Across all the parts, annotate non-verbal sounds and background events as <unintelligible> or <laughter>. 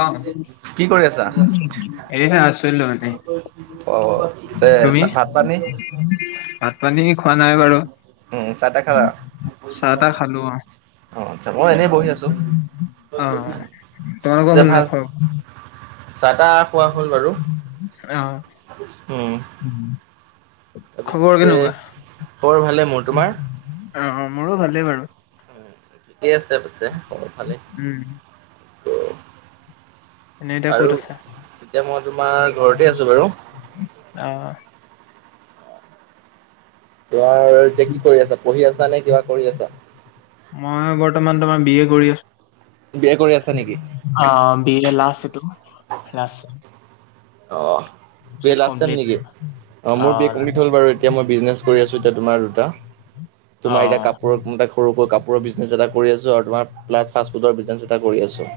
অ কি কৰি আছা? এয়া আছিলো এনেই অ' পিছে তুমি ভাত পানী? ভাত পানী খোৱা নাই বাৰু উম, চাহ তাহ খালা? চাহ তাহ খালোঁ, অ'। অ', আচ্ছা মই এনেই বহি আছোঁ। অ', তোমালোকৰ পিছে হলনে ভাল খোৱা? চাহ তাহ খোৱা হ'ল বাৰু। অ'। উম। উম। তাৰপিছত পিছে খবৰ ভালে মোৰ, তোমাৰ? অ', অ', মোৰো ভালেই বাৰু। উম, ঠিকেই আছে পিছে খবৰ ভালে। উম এনে এতিয়া ক'ত আৰু আছা এতিয়া মই তোমাৰ ঘৰতে আছো বাৰু। অ'। তোমাৰ এতিয়া কি কৰি আছা, পঢ়ি আছা নে কিবা কৰি আছা? মই বৰ্তমান তোমাৰ বি এ কৰি আছো। বি এ কৰি আছা নেকি? অ', বি এ লাষ্ট এইটো লাষ্ট। অ', বি এ পিছত লাষ্ট চেম কমপ্লিট নেকি, অ' মোৰ বি এ কমপ্লিট হ'ল বাৰু এ এতিয়া মই বিজনেছ কৰি আছো এতিয়া তোমাৰ দুটা, অ তোমাৰ এতিয়া কাপোৰৰ সৰুকৈ কাপোৰৰ বিজনেছ এটা কৰি আছোঁ, আৰু তোমাৰ প্লাছ ফাষ্টফুডৰ বিজনেছ এটা কৰি আছোঁ।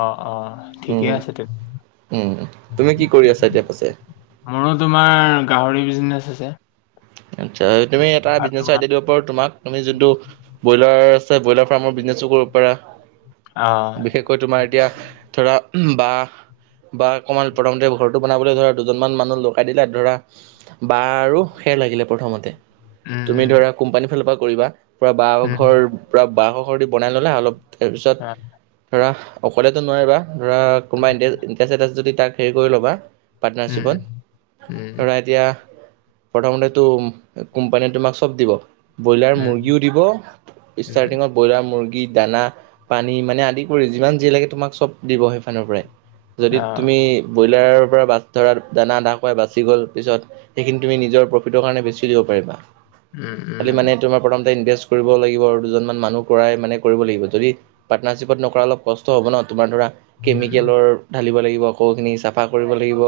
অ', অ', ঠিকেই আছে তেন উম, তুমি কি কৰি আছা এতিয়া পিছে? মোৰো তোমাৰ গাহৰি বিজনেচ আছে। আচ্ছা, তুমি এটা আৰু বিজনেছৰ তোমাৰ আইডিয়া দিব তোমাক তুমি যোনটো ব্ৰইলাৰ আছে, ব্ৰইলাৰ ফাৰ্মৰ বিজনেচো কৰিব পাৰা। অ'। <unintelligible> তোমাৰ এতিয়া ধৰা বা বা অকণমান প্ৰথমতে ঘৰটো বনাবলৈ ধৰা দুজনমান মানুহ লগাই দিলে, ধৰা বা আৰু ফেৰ লাগিলে প্ৰথমতে, তুমি উম ধৰা কোম্পানীৰ ফালৰ পৰা কৰিবা পুৰা বা উম ঘৰ পূৰা বাঁহ <unintelligible> বনাই ল'লা, অলপ তাৰপিছত উম ধৰা অকলেতো নোৱাৰিবা। ধৰা কোনবা এন যদি তাক হেৰি কৰি ল'বা উম পাৰ্টনাৰশ্বিপত, উম উম ধৰা এতিয়া প্ৰথমতেতো কোম্পানীয়ে তোমাক চব দিব। ব্ৰইলাৰ উম মুৰ্গীও দিব, উম ষ্টাৰ্টিঙত ব্ৰইলাৰ মুৰ্গী, দানা পানী মানে আদি কৰি, যিমান যি লাগে তোমাক চব দিব সেইফানৰ পৰাই। যদি অ তুমি ব্ৰইলাৰৰ পৰা বাছ ধৰা দানা আদা কৰাই বাচি গ'ল, পিছত সেইখিনি তুমি নিজৰ প্ৰফিটৰ কাৰণে বেচি দিব পাৰিবা। উম, খালি উম। মানে তোমাৰ প্ৰথমতে ইনভেষ্ট কৰিব লাগিব, আৰু দুজনমান মানুহ কৰাই মানে কৰিব লাগিব যদি পাৰ্টনাৰশ্বিপত নকৰা অলপ কষ্ট কষ্ট হ'ব নহ, তোমাৰ ধৰা উম, কেমিকেলৰ ঢালিব লাগিব আকৌ এইখিনি চাফা কৰিব লাগিব।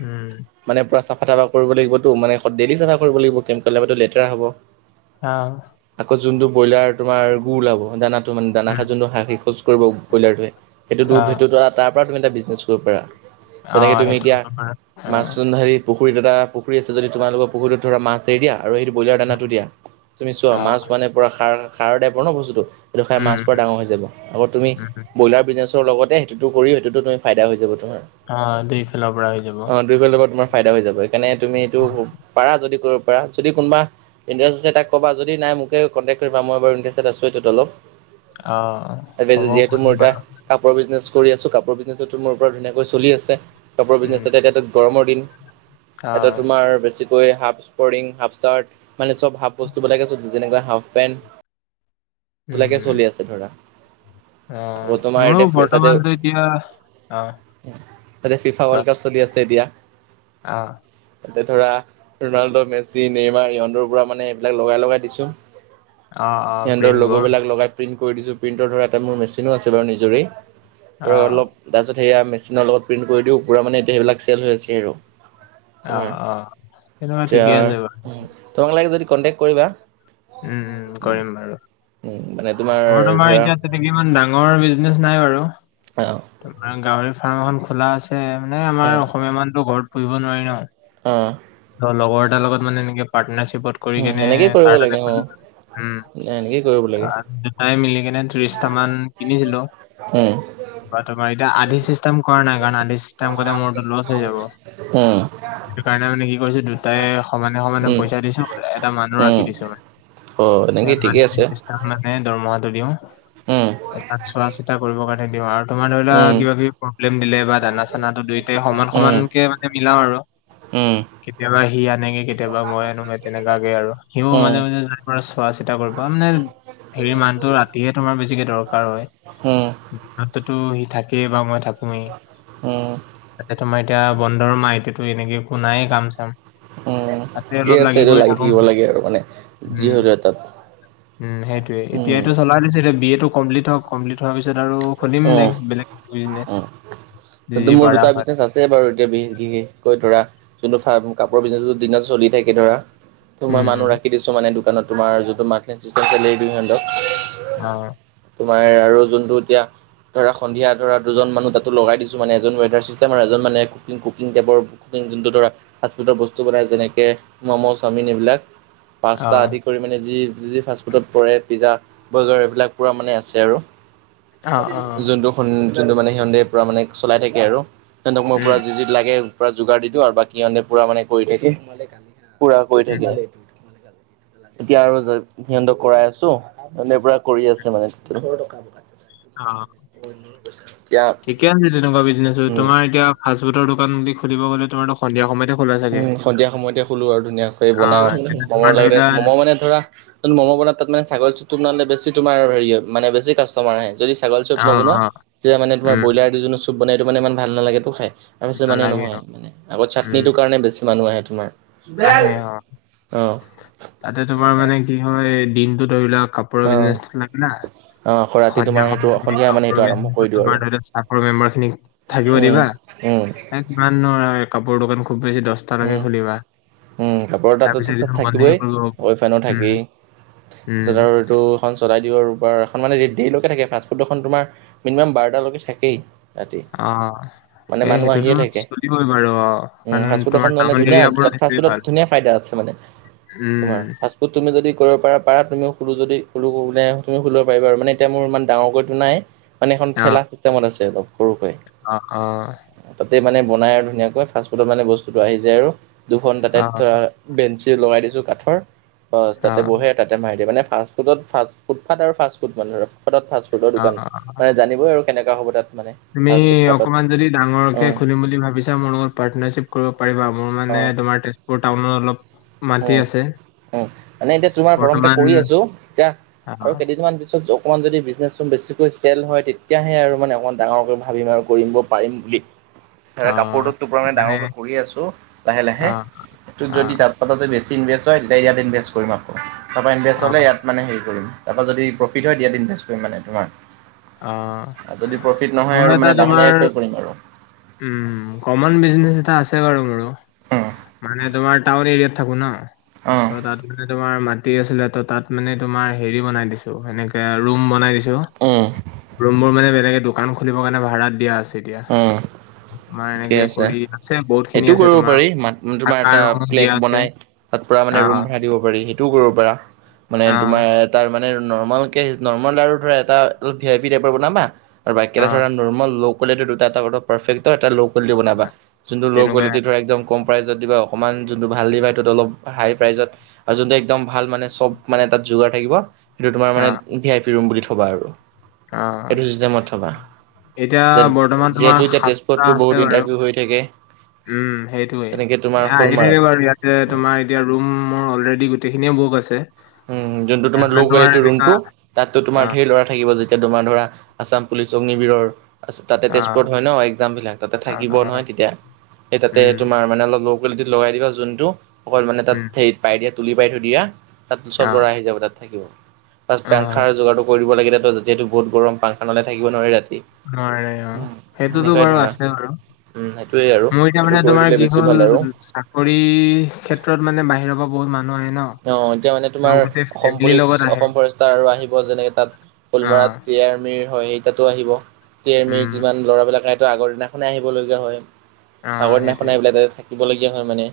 উম। মানে পুৰা চফা তাফা কৰিব লাগিবতো, মানে ডেইলি চাফা কৰিব লাগিব <unintelligible> লেতেৰা হ'ব। অ'। আকৌ যোনটো ব্ৰইলাৰ তোমাৰ গু ওলাব, দানাটো মানে দানা উম। খাই যোনটো শৌচ কৰিব ব্ৰইলাৰটোৱে, সেইটোতো অ', সেইটো তাৰ পৰা তুমি এটা বিজনেছ কৰিব পাৰা। অ', তেনেকে তুমি সেইটো এতিয়া, হ'ব পাৰে। মাছ অ', <unintelligible> পুখুৰিত এটা, পুখুৰি আছে যদি তোমালোকৰ পুখুৰীত ধৰা মাছ এৰি দিয়া। আৰু সেইটো ব্ৰইলাৰ দানাটো দিয়া, তুমি চোৱা অ'। মাছ মানে পৰা সাৰ সাৰ দাই পৰা ন বস্তুটো। সেইটো খাই মাছ উম, পুৰা ডাঙৰ হৈ যাব, আকৌ তুমি উম, উম। ব্ৰইলাৰ বিজনেছ লগতে সেইটোতো কৰিও, সেইটোতো তুমি ফাইদ হৈ যাব তোমাৰ। অ', <unintelligible> হৈ যাব। দুয়ো ফালৰ পৰা তোমাৰ ফাইদা হৈ যাব, সেইকাৰে তুমি এইটো পাৰা যদি কৰিব পাৰা। যদি কোনবা ইণ্টাৰেষ্ট আছে তাক কবা, যদি নাই মোকে কণ্টেক্ট কৰিবা, মই বাৰু ইাৰে <unintelligible> এটাত অলপ অ', হ'ব যিহেতু বুজি মোৰ এতিয়া পালো বাৰু। কাপোৰৰ বিজনেছ কৰি আছোঁ, কাপোৰৰ বিজনেছ তোমোৰ পৰা ধুনীয়াকৈ চলি আছে, কাপোৰৰ বিজনেছ উম, এাতিয়া তাতে গৰমৰ দিন। এটা অ'। তোমাৰ বেছিকৈ, হাফ, হাফ চাৰ্ট, মানে চব হাফ বস্তুবলাকে, চব যেনেক হাফ পেন্ট। বিলাকে উম। চলি আছে ধৰা। আকৌ অ', তোমাৰ ময়ো এতিয়া তাতে বৰ্তমানটো এতিয়া, অ' তাতে ফিফা কোৱা? ৱৰ্ল্ড কাপ চলি আছে এতিয়া। অ'। তাতে ধৰা, ৰ'নাল্ডো, মেচি, নেইমাৰ সিহঁতৰ পৰা মানে এইবিলাক লগাই লগাই দিছোঁ। অ', অ', সিহঁতৰ ল'গ' প্ৰিন্টবোৰ বিলাক লগাই প্ৰিণ্ট কৰি দিছোঁ, প্ৰিণ্টৰ ধৰা এটা মোৰ মেচিনো আছে বাৰু নিজৰেই, ধৰা অ', অলপ তাৰ পিছত সেয়া মেচিনৰ লগত প্ৰিণ্ট কৰি দিওঁ, পূৰা মানে এতিয়া সেইবিলাক চেল হৈ আছে আৰু। অ', অ', তেনেকুৱা এতিয়া, ঠিকে আছে বাৰু। তোমাক লাগে যদি কনটেক কৰিবা। উম, উম, মানে তোমাৰ মোৰ ধৰা এতিয়া তেনেকে ইমান ডাঙৰ বিজনেচ নাই বাৰু। অঁ, তোমাৰ গাহৰি ফাৰ্ম এখন খোলা আছে, মানে আমাৰ উম, অসমীয়া মানুহটো ঘৰত পুহিব নোৱাৰি ন'। অ'। ত', লগৰ এটাৰ লগত মানে এনেকে প্টনাৰশ্বিপত উম, এনেকেই কৰিব লাগে অ ', এনেকেই কৰিব লাগে। চাই মিলি সেইকাৰণে ত্ৰিশটামান, কিনিছিলোঁ। উম। বা তোমাৰ এতিয়া, আধি চিষ্টেম কৰা নাই কাৰণ, আধি চিষ্টেম কৰি মোৰটো লছ হৈ যাব। উম। সেইটো কাৰণে মানে কি কৰিছোঁ, দুটাই সমানে সমানে উম, পইচা দিছোঁ, এটা মানুহ উম, ৰাখি দিছোঁ মানে। অ, এনেকেই মান ঠিকেই আছে। মান, দৰমহাটো দিওঁ, উম, তাত চোৱা চিতা কৰিবৰ কাৰণে দিওঁ, আৰু তোমাৰ ধৰি লোৱা উম, কিবা কিবি প্ৰব্লেম দিলে, বা দানা চানাটো দুইটায়ে সমান উম, সমানকে মানে মিলাও আৰু। উম। কেতিয়াবা সি আনেগে, কেতিয়াবা মই আনোগে তেনেকুৱাকে আৰু, সিও উম, মাজে মাজে তাৰ পৰা চোৱা চিতা কৰিব মানে, হেৰি মানুহটো, ৰাতিহে তোমাৰ বেছিকে দৰকাৰ হয়। উম, ৰাতিটো সি থাকেই বা মই থাকোঁ। উম। তোমাৰ এতিয়া, বন্ধৰ মাহটোটো এনেকে একো নাইয়ে কাম চাম। উম, তাতে ঠিকেই অলপ আছে, এইটো কৰি লাগি থাকো থাকিব লাগে আৰু মানে, যি উম হ'লেও এটাত। উম, সেইটোৱে এতিয়া উম, এইটো চলাই দিছোঁ, এতিয়া বি এ টো কমপ্লিট হওঁক। কমপ্লিট হোৱাৰ পিছত আৰু, খোলিম উম, নেক্স বেলেগ এনে। ত মোৰ দুটা বিজনেছ আছে। ছে বাৰু এতিয়া, বিশেষ কৈ ধৰা, যোনটো ফাৰ্, ম কাপোৰৰ বিজনেছটো দিনত চলি থাকে ধৰা। ত', মই উম উম মানুহ ৰাখি দিছোঁ মানে, দোকানত তোমাৰ যোনটো অ'। তোমাৰ আৰু যোনটো এতিয়া, ধৰা সন্ধিয়া ধৰা, দুজন মানুহ তাতো লগাই দিছোঁ। মানে এজন ৱেটাৰ চিষ্টেম আৰু এজন মানে ক কু টেৰ <unintelligible> কুকিং যোনটো ধৰা। ফাষ্ট ফুডৰ বস্তু বনাই, যেনেকে ম'ম' চাওমিন এইবিলাক, অ পাছতা আদি। কৰি মানে, যি, যি ফাষ্টফুডত পৰে পিজ্জা, বাৰ্গাৰ, সেইবিলাক পূৰা মানে আছে আৰু। অ অ যোনটো, যোনটো মানে সিহঁতে পুৰা মানে চলাই থাকে আৰু, সিহঁতক মই উম পুৰা যি, যি লাগে পুৰা যোগাৰ দি দিওঁ, আৰু বাকী সিহঁতে পুৰা মানে কৰি পুৰা কৰি থাকে, উম এতিয়া আৰু সিহঁতক কৰাই আছোঁ পুৰা কৰি আছে মানে। অ', এতিয়া ঠিকে আছে, তেনেকুৱা বিজনেছো। উম তোমাৰ এতিয়া ফাষ্ট ফুডৰ দোকান বুলি খুলিব গ'লে তোমাৰতো সন্ধিয়া সময়তে খোলা চাগে। উম, সন্ধিয়া সময়তে খুলো আৰু ধুনীয়াকৈ অ বনাও, তেতিয়া তোমাৰ ম'ম' ধৰি লাগে লোৱা ম'ম' মানে ধৰা মম' বনাত তাত মানে ছাগলী চুপটো বনালে বেছি তোমাৰ হেৰি হয় মানে কাষ্টমাৰ আহে। যদি ছাগলী চুপ অ নবনোৱা অ তেতিয়া মানে তোমাৰ উম ব্ৰইলাৰ দি জোনে চুপ বনাই সেইটো মানে ইমান ভাল নালাগেতো খাই তাৰপিছত মানে নালাগে নহয় অ মানে, আগত উম চাটনিটোৰ কাৰণে বেছি মানুহ আহে তোমাৰ। আহে অ'। অ', অ'। তাতে তোমাৰ মানে কি হয় দিনটো ধৰি লোৱা কাপোৰৰ অ', বিজনেছত লাগিলা আকৌ ৰাতি তোমাৰ সন্ধিয়া সেইটো সময়ত তুমি সন্ধিয়া মানে সেইটো আৰম্ভ ডক্টৰখিনি কৰি দিওঁ আৰু বা চাকৰ মেম্বাৰখিনিক উম, উম। এই কিমাননো আৰু কাপোৰৰ দোকান খুব বেছি দহটালৈকে উম। খুলিবা। উম, কাপোৰৰ তাঁততো তাৰপিছত তাত এইটো বন্ধহে থাকিবই, কৰিব অলফোনো উম থাকেই। উম পিছত আৰু এইটো এখন চলাই দিওঁ আৰু, এখন মানে দেৰিলৈকে থাকে, ফাষ্টফুড এখন তোমাৰ মিনিমাম বাৰটালৈকে থাকেই। ৰাতি অ' মানে সেই মানুহ সেইটোতো চলিবই বাৰু, অ' কাৰণ ফুড এখন তোমাৰ ললে টাউন ধুনীয়া, এৰিয়াবোৰত তাত সেইটোৱে ফাফুডত ভাল। ধুনীয়া ফাইদা আছে তোমাৰ, উম, ফাচ তুমি যদি কৰিব পাৰ পাৰ তুমি খোলো যদি খোঁ বোলে তুমি খুলিব পাৰিবা আৰু মানে এতিয়া মোৰ ইমান ডাঙৰতো নাই মানে এখন অ', ঠেলা চিষ্টেমত আছে অলপ সৰুকে। অ', অ'। তাতে মানে বনাই আৰু ধুনীয়াকৈ ফাষ্টফুডত মানে বস্তুটো আহি যায় আৰু দুখন তাতে অ', ধৰা বেঞ্চি লগাই দিছোঁ কাঠৰ বছ তাতে অ', বহে। তাতে মাৰি দিয়ে, মানে ফাষ্ট ফুড, ফাষ্ট ফুডফথ আৰু ফাষ্টফুড মানে আৰু ফুডত ফাষ্ট ফুডৰ অ', দোকান, অ'। মানে জানিবই আৰু কেনেকা হ'ব তাত মানে। তুমি ফাষ্ট ফুটপাথত অকমান যদি ডাঙৰকে উম খুলিম বুলি ভাবিছা মোৰ লগৰ পাৰ্টনাৰশ্বিপ কৰিব পাৰিবা, মোৰ মানে তোমাৰ তেজপুৰ টাউনত অলপ মাটি অ', আছে। অ' মানে এতিয়া তোমাৰ প্ৰথমতে বৰ্তমান কৰি আছোঁ এতিয়া আৰু অ', কেইদিনমান পিছত যক অকণমান যদি বিজনেছটো বেছিকৈ চেল হয় তেতিয়াহে আৰু মানে অকণমান ডাঙৰকৈ ভাবিম আৰু কৰিব পাৰিম বুলি। ধৰা কাপোৰটোত টোপ মানে ডাঙৰকৈ কৰি আছোঁ লাহে লাহে অ', যদি অ', তাত তাত যদি বেছি ইনভেষ্ট হয়, তেতিয়া ইয়াত ইনভেষ্ট কৰিম আকৌ তাৰপা ইনভেষ্ট হ'লে অ', ইয়াত মানে হেৰি কৰিম। তাৰপৰা যদি প্ৰফিট হয়, ইয়াত ইনভেষ্ট কৰিম মানে তোমাৰ। অ', আৰ যদি প্ৰফিট মোৰ নহয় আৰু এটা মানে লাহে তোমাৰ লাহেকে কৰিম আৰু। উম, কমন বিজনেচ এটা আছে বাৰু মোৰো। উম মানে তোমাৰ টাউন এৰিয়াত থাকোঁ ন'। অ'। ত' তাত মানে তোমাৰ মাটি আছিলে ত' তাত মানে তোমাৰ হেৰি বনাই দিছোঁ সেনেকে ৰুম বনাই দিছোঁ। উম। ৰুমবোৰ মানে বেলেগে দোকান খুলিবৰ কাৰণে ভাড়াত দিয়া আছে এতিয়া। উম তোমাৰ ঠিকে এনেকে আছে কৰি, আছে সেইটোও বহুতখিনি আছে, কৰিব তোমাৰ পাৰি ম তোমাৰ এটা থাকাৰ ৰুম ফ্লেগ দিয়া বনাই আছে। তাত পুৰা মানে ৰুম অ', ভাড়াই দিব পাৰি সেইটোও কৰিব পাৰা মানে অ', তোমাৰ তাৰমানে নৰ্মলকে নৰ্মল লাৰু ধৰা এটা অলপ ভি আই পি টাইপৰ বনাবা আৰু বাকিকেইটা অ', ধৰা নৰ্মেল ল' কলেটিৰ দুটাটা এটা ল' বনাবা, যোনটো ল' তেনেকুৱাই কোলেটি একদম কম প্ৰাইজত দিবা, অকণমান যোনটো ভাল দিবা সেইটো অলপ হাই প্ৰাইজত আৰু যোনটো একদম ভাল মানে চব মানে তাত যোগাৰ থাকিব সেইটো তোমাৰ মানে অ', ভি আই পি ৰুম বুলি থ'বা আৰু অ', সেইটো চিষ্টেমত থ'বা। এতিয়া বৰ্তমান তোমাৰ যিহেতু এতিয়া সাতটা তেজপুৰততো বহুত আছে বাৰু। ইণ্টাৰভিউ হৈ থাকে উম, সেইটোয়ে। তেনেকে এ, তোমাৰ আহি থাকে শ'লমাৰত বাৰু ইয়াতে তোমাৰ এতিয়া ৰুম মোৰ অলৰেডি গোটেইখিনিয়ে বুক আছে। উম, যোনটো ইয়াত তোমাৰ ল' মানে কোৱালিটিৰ এনেকা ৰুমটো তাততো তোমাৰ অ', ঢেৰ ল'ৰা থাকিব যেতিয়া তোমাৰ ধৰা আছাম পুলিচ, অগ্নিবিৰৰ আছ তাতে অ', তেজপুৰত হয় ন' এক্জামবিলাক, তাতে অ', থাকিব অ', নহয় তেতিয়া এই তাতে উম, তোমাৰ মানে অলপ ল' কোৱালিটিত লগাই দিবা, যোনটো অকল মানে উম, তাত হেইত পাই দিয়া, তুলি পাই থৈ দিয়া তাত চব অ', লৰা আহি যাব তাত থাকিব, <unintelligible> অ', পাংখাৰ যোগাৰটো কৰিব লাগেতো যেতিয়াতো বহুত গৰম পাংখা নহলে থাকিব নোৱাৰে ৰাতি। <unintelligible> অ' সেইটোতো সেনেকুৱাই বাৰু ধৰা আছে বাৰু। উম, সেইটোৱেই আৰু মোৰ এতিয়া সেইটো মানে কৰি তোমাৰ দিলে কি বেছি হ'ল ভাল আৰু। চাকৰি ক্ষেত্ৰত মানে বাহিৰৰ পৰা বহুত মানুহ আহে নহ। অ', এতিয়া মানে তোমাৰ অসম পুলিচ, আহে। অসম ফৰেষ্টৰ আৰু আহিব যেনেকে তাত অ, ফুলমৰাত <unintelligible> হয় <unintelligible> তাতো আহিব, <unintelligible> উম, যিমান ল'ৰাবিলাকেতো আগৰ দিনাখনেই আহিবলগীয়া হয়। অ, আগৰ দিনাখন সেইটোৱে। আহ পেলাই তাতে থাকিবলগীয়া হয় মানে,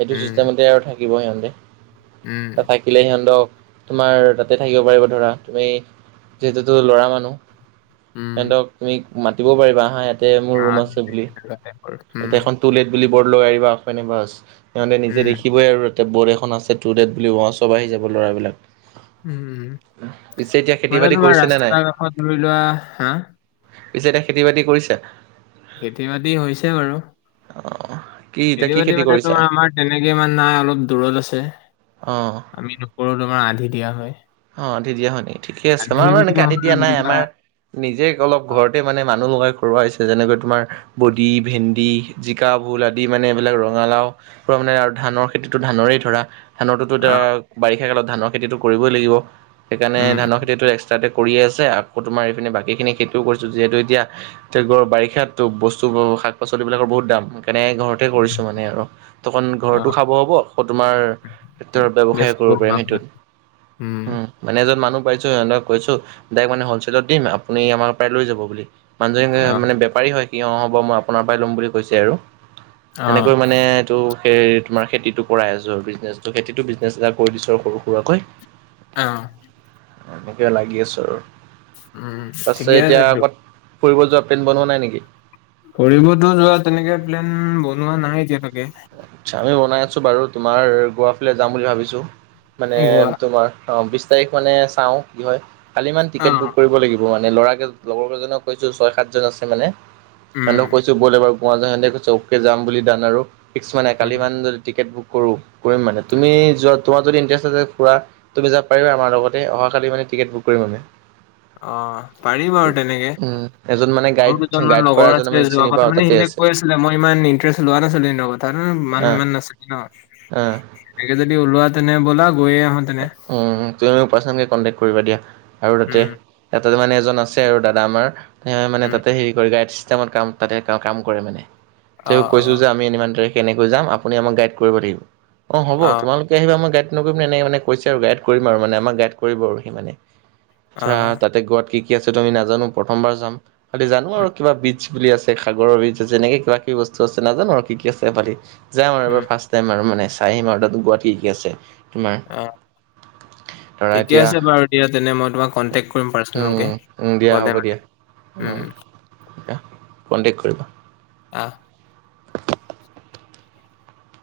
সেইটো উম, চিষ্টেমতে আৰু থাকিব সিহঁতে। উম, ত থাক দিলে সিহঁনতক, তোমাৰ তাতে থাকিব পাৰিব ধৰা তুমি যিহেতুতো ল'ৰা মানুহ। উম, সিহনতক তুমি মাতিবও পাৰিবা, আহা ইয়াতে মোৰ অ, ৰুম আছে সেইটোৱে বুলি। তেনেকুৱা টাইপৰ। উম, তাতে এখন টুলেট বুলি বৰ্ড লৈ আহিবা, সিহঁতে নিজে উম, দেখিবই আৰু তাতে বৰ্ড এখন আছে। ষ্টুডেট বুলি কোৱা চব আহি যাব ল'ৰাবিলাক। উম, পিছে এতিয়া খেতি মানে বাতি তোমাৰ কৰিছে নে নাই? ৰাস্তা কাষত ধৰি লোৱা হা? পিছে এতিয়া খেতি বাতি কৰিছা? খেতি বাতি হৈছে বাৰু, অ কি এতিয়া কি খেতি বাতি মানে কৰিছা? তোমাৰ আমাৰ তেনেকে ইমান নাই, অলপ দূৰত আছে। অ'। আমি <unintelligible> তোমাৰ আধি দিয়া হয়। অ', আধি দিয়া হয় নেকি, ঠিকে আছে আধি মই বাৰু বুলি এনেকে আধি নহয় দিয়া আৰু নাই ধৰি লোৱা আমাৰ নিজে অলপ ঘৰতে মানে মানুহ লগাই <unintelligible> হৈছে যেনেকৈ তোমাৰ বডি, ভেন্দি জিকা, ভোল, আদি মানে এইবিলাক ৰঙালাও পৰা মানে আৰু ধানৰ খেতিতো ধানৰেই ধৰা। ধানৰটোতো এতিয়া, অ, বাৰিষা কালত ধানৰ খেতিটো কৰিবই লাগিব। সেইকাৰণে উম, ধানৰ খেতিটো এক্সট্ৰা কৰিয়ে আছে, আকৌ তোমাৰ এইপিনে বাকী খিনি খেতিও কৰিছো যিহেতু এতিয়া তে বাৰিষাতো বস্তু শাক-পাচলিৰ বিলাকৰ বহুত দাম, সেইকাৰনে ঘৰত কৰিছো মানে আৰু, ত' অ, ঘৰতো খাব হ'ব আকৌ তোমাৰ উম, টেক্টৰৰ ব্যৱসায়ো বেচিব কৰিব পৰা পাৰিম হয়। সেইটোত। উম। মানে এজন মানুহ পাইছো সিহঁতক কৈছো, মানে হলচেলত দিম আপুনি আমাৰ পৰা লৈ যাব বুলি। মানুহজনী অ। মানে বেপাৰী হয় কি, অ' হ'ব মই আপোনাৰ পৰাই লম বুলি কৈছে আৰু। সেনেকৈ অ', মানে ত' সেই তোমাৰ খেতিটো কৰাই আছো, বিজনেচো খেতিতো বিজনেচ এটা কৰি দিছো আৰু সৰু সুৰাকৈ। অ'। এনেকে লাগি আছো আৰু, উম, ঠিকে তাৰছত আছে এতিয়া এইটো। আত ফুৰিব যোৱা প্লেন বনোৱা নাই নেকি? ফুৰিবতো যোৱা তেনেকে প্লেন বনোৱা নাই এতিয়ালৈকে। আচ্ছা, আমি বনাই আছোঁ বাৰু। তোমাৰ গোৱাফালে যাম বুলি ভাবিছোঁ, মানে গোৱা তোমাৰ অ', বিশ তাৰিখ মানে চাও কি হয় কালি ইমান টিকেট বুক অ', কৰিব লাগিব মানে ল'ৰাকে লগৰ কেইজনক কৈছো, ছয় সাতজন আছে মানে উম, সিহঁতক কৈছো। টো বল এবাৰ গোৱা যাও সিহঁনতে কৈছে অকে যাম বুলি ডান আৰু, ফিক্স মানে কালি উম, মান যদি টিকেট বুক কৰো কৰিম মানে, তুমি যোৱা তোমাৰ যদি ইণ্টাৰেষ্ট আছে ফুৰা তুমি যাব পাৰিবা আমাৰ লগতে, অহা কালি মানে টিকেট বুক কৰিম মানে। অ', পাৰি বাৰু তেনেকে, উম এজন মানে গাইড মোৰ দুজনমান গাইড কৰা লগৰ এজন আমি আছে যোৱা চিনি কথা পাওঁ মানে তাতে সিহঁনতে কৈ আছে। আ মই ইমান ইন্টাৰেষ্ট লোৱা নাছিলো ইহঁনতৰ কথা, অ মানুহ ইমান নাছিলি অ নহ। ঠিকে যদি ওলোৱা তেনে ব'লা গৈয়ে আহো তেনে। তুমি মোৰ পাৰ্চনকে কণ্টেক্ট কৰিবা দিয়া, আৰু তাতে উম, তাতে মানে এজন আছে আৰু দাদা আমাৰ, সেই মানে উম, তাতে হেৰি কৰে গাইড ছিষ্টেমত কাম তাতে কাম কৰে মানে, তেওঁ অ', কৈছো অ', যে আমি ইমান তাৰিখ কেনেকৈ যাম আপুনি আমাক গাইড কৰিব লাগিব, অ' হ'ব তোমালোকে আহিবা মই গাইড নকৰিম নে এনেকে মানে কৈছে আৰু গাইড কৰিম আৰু মানে আমাক গাইড কৰিব, আৰু সি মানে ধৰা অ', তাতে ক'ত কি ঠিক আছে, ত' আমি নাজানো প্ৰথমবাৰ যাম। তাতে জানো উম, আৰু কিবা বীটছ বুলি আছে, সাগৰৰ বীটছ আছে, এনেকে কিবা কিবি বস্তু আছে নাজানো আৰু কি কি আছে বালিত। যাম আৰু উম, এবাৰ ফাৰ্ষ্ট টাইম আৰু মানে চাই আহিম আৰু তাত গোৱাত কি কি আছে তোমাৰ। অ'। <inaudible> ঠিকে আছে বাৰু দিয়া তেনে মই তোমাক কণ্টেক্ট কৰিম পাৰ্চনেলকে, উম উম গ'লে মানে। উম। অহ, কনটেক্ট কৰিবা। অ'।